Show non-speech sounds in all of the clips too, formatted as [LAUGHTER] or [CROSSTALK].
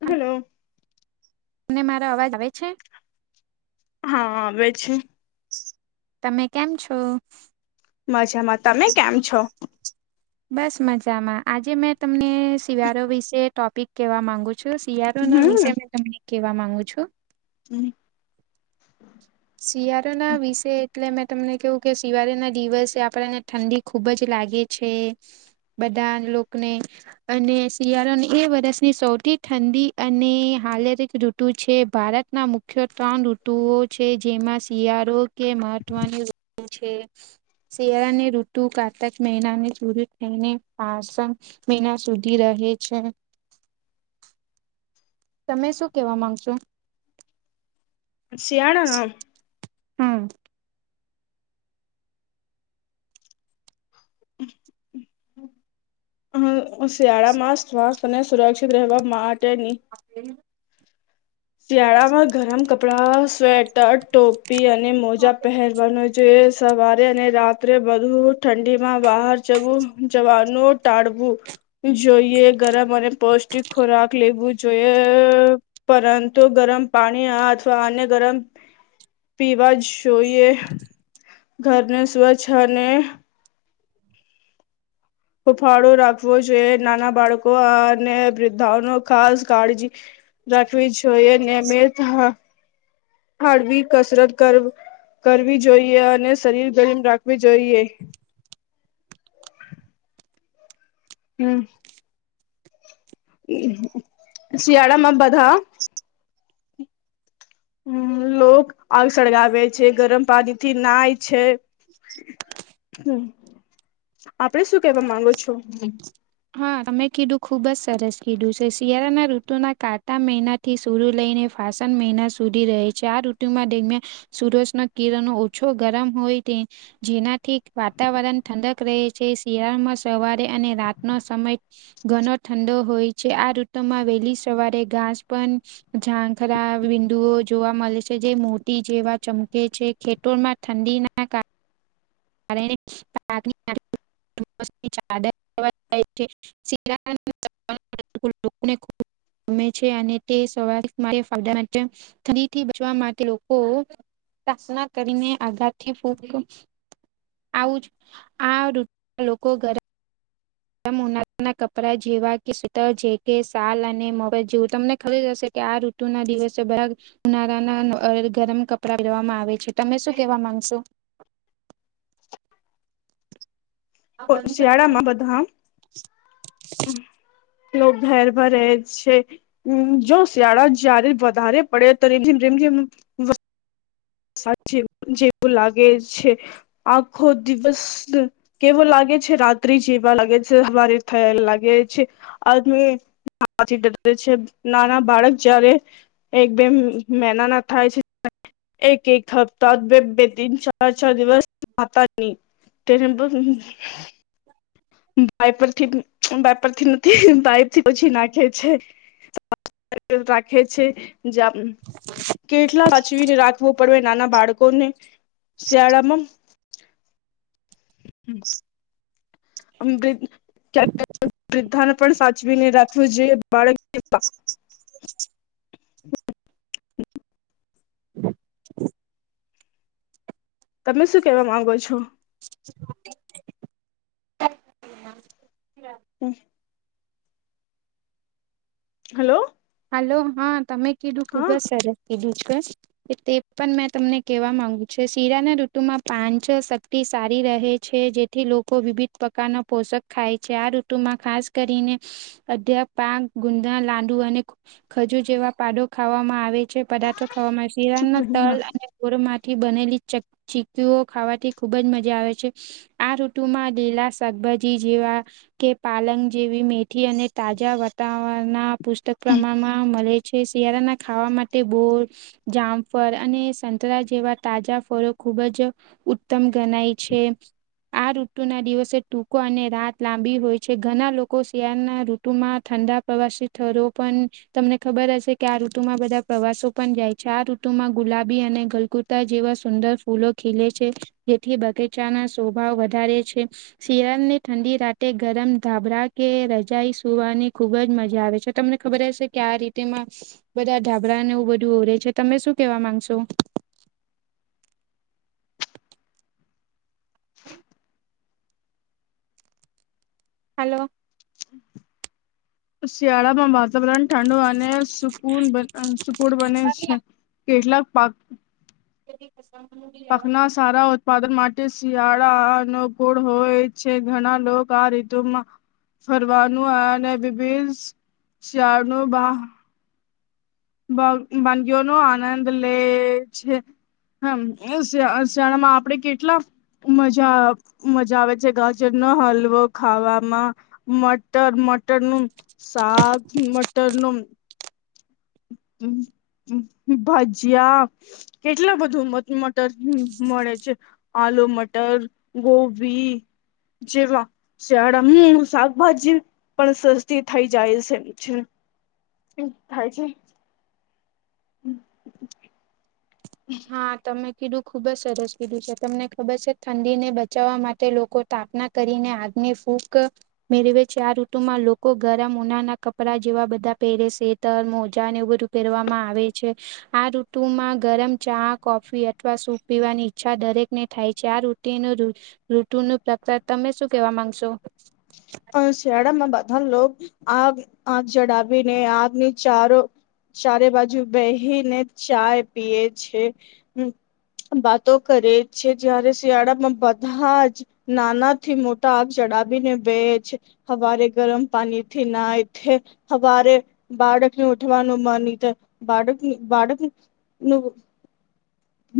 Hello. અનેને મારો અવાજ આવે છે. હા વ છે. તમે કેમ છો. મજામાં તમે કેમ છો. બસ મજામાં આજે મેં તમને શિવારો વિશે ટોપિક કેવા માંગુ છ. જો શિયાળો ના હમ વિષય મે તમને કેવા માંગુ છું. હમ. શિયાળો ના વિષ એટલે મેં તમને કેવું કે શિવાળ ના દિવસે આપેને ઠંડી. ખુબ જ લાગે છે બધા લોકોને. અને શિયાળોની એ વરષની સૌથી ઠંડી અને હા ર. ઋતુ છે ભારતના મુખ્ય ત્રણ ઋતુઓ. છે જેમાં શિયાળો કે મહત્વની વ છે. શિયાળાને ઋતુ કાતક મેના ને ચૂરી થઈને પાસન. મહિના સુધી રહે છે. તમે શું કેવા માંગશો. શિયાણા. હમ. [INAUDIBLE] હ શિયાળા માં શ્વાસ અને સુરક્ષિત રહેવા માટેની આપણે શિયાળામાં ગરમ કપડા સ્વેટર ટોપી અને મોજા પહેર. જોઈએ સવારે અને રાત્રે બધું ઠંડી માં બહાર જવું જવાનું. તાળવું. જોઈએ ગરમ અને પૌષ્ટિક ખોરાક લેવું જોઈએ પરંતુ. તો ગરમ પાણી અ અથવા અન્ય ગરમ પીવા જ જોઈએ ઘરને સ્વચ્છ અને હુફાળો રાખવો જોઈએ નાના બાળકો અને વૃદ્ધાઓનો ખાસ કાળજી રાખવી જોઈએ ને મેહ હાળવી કસરત કર કરવી જોઈએ અને શરીર ગરીમ રાખવી જોઈએ હમ શિયાળામાં બધા હમ લોક આગ સળગાવે છે ગરમ પાણીથી નાય છે હમ આપડે શું કેવા માંગો છો હા તમે કીધું ખુબ જ સરસ કીધું છે શિયાળાના ઋતુના કાંટા મેના થી શુરુ લઈને ફાસન મહિના સુધી રહે છે આ ઋતુમાં દરમિયાન સુૂરજના કિરણો ઓછો ગરમ હોય તે જેનાથી વાતાવરણ ઠંડક રહે છે શિયાળમાં સવારે અને રાતનો સમય ઘણો ઠંડો હોય છે આ ઋતુમાં વહેલી સવારે ઘાસ પણ ઝાંખરા બિંદુઓ જોવા મળે છે જે મોટી જેવા ચમકે છે તુંર માં ઠંડી ના કાર અને [INAUDIBLE] [UNINTELLIGIBLE] [UNINTELLIGIBLE] લોકોને ખ ગમે છે અને તે સવાર ફાયદા માટે ફરીથી બચવા માટે લોકો પ્ર્થના કરીને આગાળથી [INAUDIBLE] આવું જ આ ઋતુ લોકો ઘરા ઉનાળાના કપડા જેવા કે સ્વેટર જેકે સાલ અને મોજા જેવું તમને ખબર હશે કે આ ઋતુ તું ના દિવસો બાર ઉનાળના ગરમ કપડા પેરવામાં આવે છે તમે શું કેવા માંગશો શિયાળામાં બધા લોક ઘેર ભ રહે છે જો શિયાળા જયારે વધારે પડે તો રીમ જિમ સાજે જેવું લાગે છે આખો દિવસ કેવો લાગે છે રાત્રિ જેવા લાગે છે હ હવારે થયા લાગે છે [UNINTELLIGIBLE] ડરે છે નાના બાળક જયારે એક બેમ મેનાના થાય છે એક એક હપ્તાત બે બેદીન ચાર ચાર દિવસ નાતાની [UNINTELLIGIBLE] વાઈપ પરથી વાઈ પરથી નથી વાઈપથી પછી નાખે છે [INAUDIBLE] રાખે છે જ જામ કેટલા સાચવીને રાખવું પડે નાના બાળકોને શિયાળામાં હમ [INAUDIBLE] વૃદ્ધાને પણ સાચવી ને રાખવું જોઈએ બાળક કરતા હ [INAUDIBLE] તમે શું કેવા માંગો છો હમ હાલો. હલો હા તમે કીધું ખૂબ જ સરસ કીધું કે તે પણ મેં તમને કેવા માંગુ છે શીરાના ઋતુમાં પાં છ શક્તિ સારી રહે છે જે. થી લોકો વિવિધ પ્રકારના પોષક ખાય છે આ ઋતુમાં ખાસ કરીને અધ્યા પાક ગુંદા લાંડુ અને ખજુર જેવા પાડો ખાવામાં આવે છે પદાર્થો ખાવામાં આવે છે શિયાળા ચુપ મા રહી તલ અને ર માંથી બનેલી ચ ચીકીઓ ખાવાથી ખુબ જ મજા આવે છે આ ઋતુ માં લીલા શાકભાજી જેવા કે પાલંગ જેવી મેથી અને તાજા વાતાવરણ ના પુસ્તક પ્રમાણમાં મળે. છે શિયાળાના ખાવા માટે બો જામફળ અને સંતરા જેવા તાજા ફળો ખુબ જ ઉત્તમ ગણાય છે. આ ઋતુ ના દિવસે ટૂંકો અને રાત લાંબી હોય છે ઘણા લોકો શિયાળનાઋ માં ઠંડા પ્રવાસી થરો પણ તમને ખબર હશે કે આ ઋતુમાં બધા પ્રવાસો પણ જાય છે આ ઋતુમાં ગુલાબી અને ગલગુટ જેવા સુંદર ફૂલો ખીલે છે જેથી બગીચા ના સોભા વધારે છે. શીરાલની ઠંડી રાતે ગરમ ધાબળા કે રજાાઈ સુવાની ખુબજ મજા આવે છે. તમને ખબર હશે કે આ રીતેમાં બધા ધાબરા ને એવું બધું ઓવરે છે તમે શું કેવા માંગશો? હમ હાલો શિયાળામાં વાતાવરણ ઠંડુ અને સુકૂ સુકુળ બને છે. કેટલાક પાક એ [INAUDIBLE] પખના સારા ઉત્પાદન માટે શિયાળ અનુકૂળ હોય છે ઘણા લોકો આ રીતુમાં ફરવાનું અનેભિ શળ ન વાનગીઓ નો આનંદ લે છે. હમ શ શિયાળમાં આપડે કેટલા મજા મજા આવે છે ગાજર ન હલવો ખાનામાં. મટર મટર ન સાક મટર નુ ભાજિયા કેટલા બધું મટર મળે છે. આલુ મટર ગોભી જેવા શિયાળા હમ શાકભાજી પણ સસ્તી થઈ જાય છે એમ છે. થાય છે હ હા તમે કીધું ખુબ જ સરસ કીધું છે તમને ખબર છે ઠંડીને બચાવવા માટે લોકો સ્થાપના કરીને આગની ફૂક મે રવે ચાર ઋતુ માં લોકો ગરમ ઉના ના કપડા જેવા બધા પહેરે છે. ર મોજા નેવું બધું પહેરવામાં આવે છે આ ઋતુમાં ગરમ ચા કોફી અથવા સૂપ પીવાની ઈચ્છા દરેકને થાય છે આ રુટિન ઋતુ ન પ્રકાર તમે શું કેવા માંગશો? પણ શિયાળામાં બધા લો આગ આગ ચડાવીને આગની ચારો ચારે બાજુ બેહી ને ચાય પીએ છે હ વાતો કરે છે જયારે શિયાળામાં બધા જ નાના થી મોટા આગ ચડાવીને બે હ ગરમ પાણીથી ના થ હ બાળકને ઉઠવાનું માનિત બાળક બાળકનું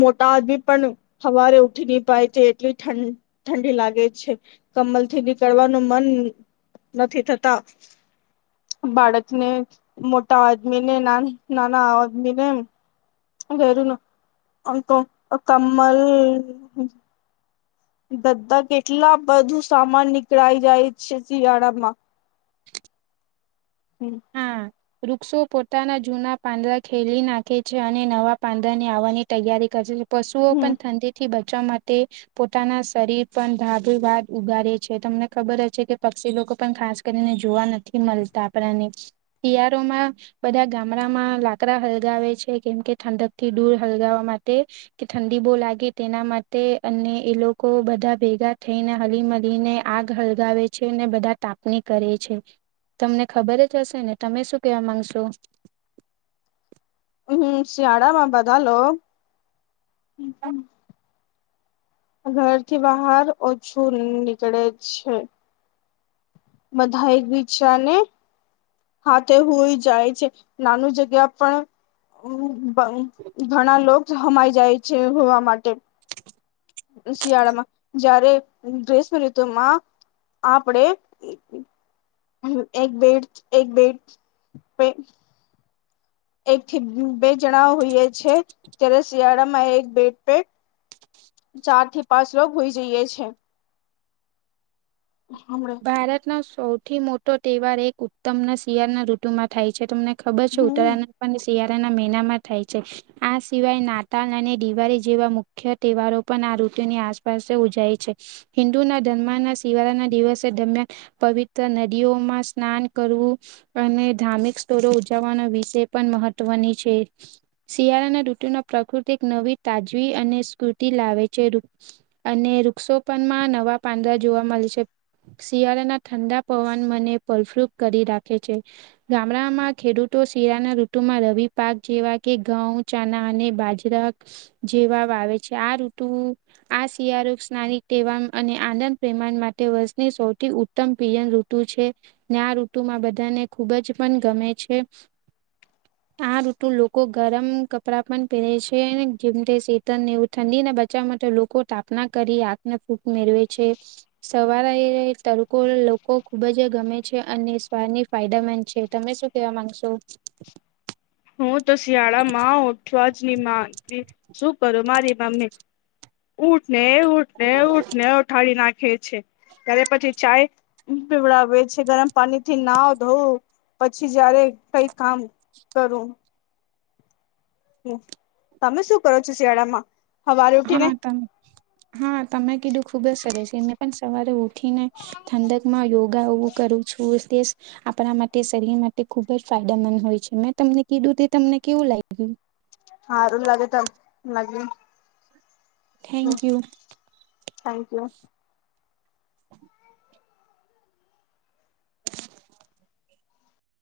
મોટા આદમી પણ હવારે ઉઠી નહી પાય છે એટલી ઠંડ. ઠંડી લાગે છે કમલ થી નીકળવાનું મન નથી થતા. બાળક ને મોટા આદમીને ના નાના આદમીને. વરું ન અ તો કમ્મલ. દધા કેટલા બધું સામાન નીકળાય જાય છે શિયાળામાં. [INAUDIBLE] હમ. હા. વૃક્ષો પોતાના જૂના પાંદડા ખેલી નાખે છે અને નવા પાંદડાને આવવાની તૈયારી કરે છે. પશુઓ પણ ઠંડી થી બચવા માટે પોતાના શરીર પણ ભાભભદ ઉગાડે છે તમને ખબર હ છે કે પક્ષી લોકો પણ ખાસ. કરીને જોવા નથી મળતા પણ એને. તયારોમાં. બધા ગામડામાં લાકડા હલગાવે છે કેમ કે ઠંડક થી દૂર હલગાવવા માટે. કે ઠંડી બહ લાગે તેના માટે અને એ લોકો બધા ભેગા થઈને હળ મળીને. આગ હળગાવે છે ને બધા તાપણી કરે છે તમને ખબર જ. જશે ને તમે શું કેવા માંગશો. હમ શિયાળામાં બધા લો. ઘર થી બહાર ઓછું નીકળે છે. બધા બીજ શા ને. હા તે હોય જાય છે નાનું જગ્યા પણ ઘણા લોકો હમાઈ જાય છે હોવા માટે. શિયાળામાં જયારે ગ્રેષમ ઋતુમાં આપણેે એક બેડ, એક બેડ પે એક થી બે જણા હોઈએ છે, ત્યારે શિયાળામાં એક બેટ પેટ ચાર થી પાંચ લોકો હોય જઈએ છે. હ [UNINTELLIGIBLE] ભારતનો સૌથી મોટો તહેવાર એક ઉત્તમના શિયાળના ઋતુમાં થાય છે. તમને ખબર છે. હમ ઉત્તરાયણ પણ શિયાળાના મહિનામાં થાય છે. આ સિવાય નાતાલ અને દિવાળી જેવા મુખ્ય તહેવારો પણ આ ઋતુની આસપાસ ઉજાય છે. હિન્દુના ધર્મના શિવાળાના દિવસ દરમિયાન પવિત્ર નદીઓમાં સ્નાન કરવું. અને ધાર્મિક સ્થળ ઉજવવાનો વિષય પણ મહત્વની છે. શિયાળાના ૠતુમાં પ્રકૃતિ એક નવી તાજવી અને સ્કૃતિ લાવે છે. અને વૃક્ષોપનમાં નવા પાંદડા જોવા મળે છે. શિયાળાના ઠંડા પવન મને પલફલુપ કરી રાખે છે. ગામડામાં ખેડૂતો શિયાળાની ઋતુમાં રવિ પાક જેવા કે ઘઉં ચાના અને બાજરા જેવા આવે છે. આ ઋતુ આ શિયાળો સ્નાનિક તેવા અને આનંદ પ્રમાણ માટે વ ને સૌથી ઉત્તમ પિયન ઋતુ છે. ને આ ઋતુમાં બધાને ખૂબ જ પણ ગમે છે. આ ઋતુ લોકો ગરમ કપડા પણ પહેરે છેને જેમતે શેતન નેવ ઠંડીના બચાવવા માટે લોકો તાપના કરી આખને ફૂક મેળવે છે. સવારે તડકો લોકો ખુબ જ ગમે છે અને સ્વાદની ફાયદા મંદ છે. તમે શું કેવા માંગશો? હું તો શિયાળામાં ઓઠવા જની માંગ શું કરું, મારી મમ્મી. ઉટ ને ઉટને ઉટને ઉઠાડી નાખે છે ત્યારે પછી ચાય પીવડાવે છે. ગરમ પાણીથી નાવ, ધોવું પછી જયારે કઈ કામ કરું. તમે શું કરો છો? શિયાળામાં. હવારે ઉઠીને હા, ત હા તમે કીધું ખુબ જ સર છે. એમને પણ સવારે ઉઠ ઉઠીને ઠંડકમાં યોગા એવું કરું છું. [INAUDIBLE] આપણા માટે શરીર માટે ખુબ જ ફાયદામંદ હોય છે. મેં તમને કીધું તે તમને કેવું લાય હારું લાગે ત લાગે. હમ થેન્કયુ. Thank you.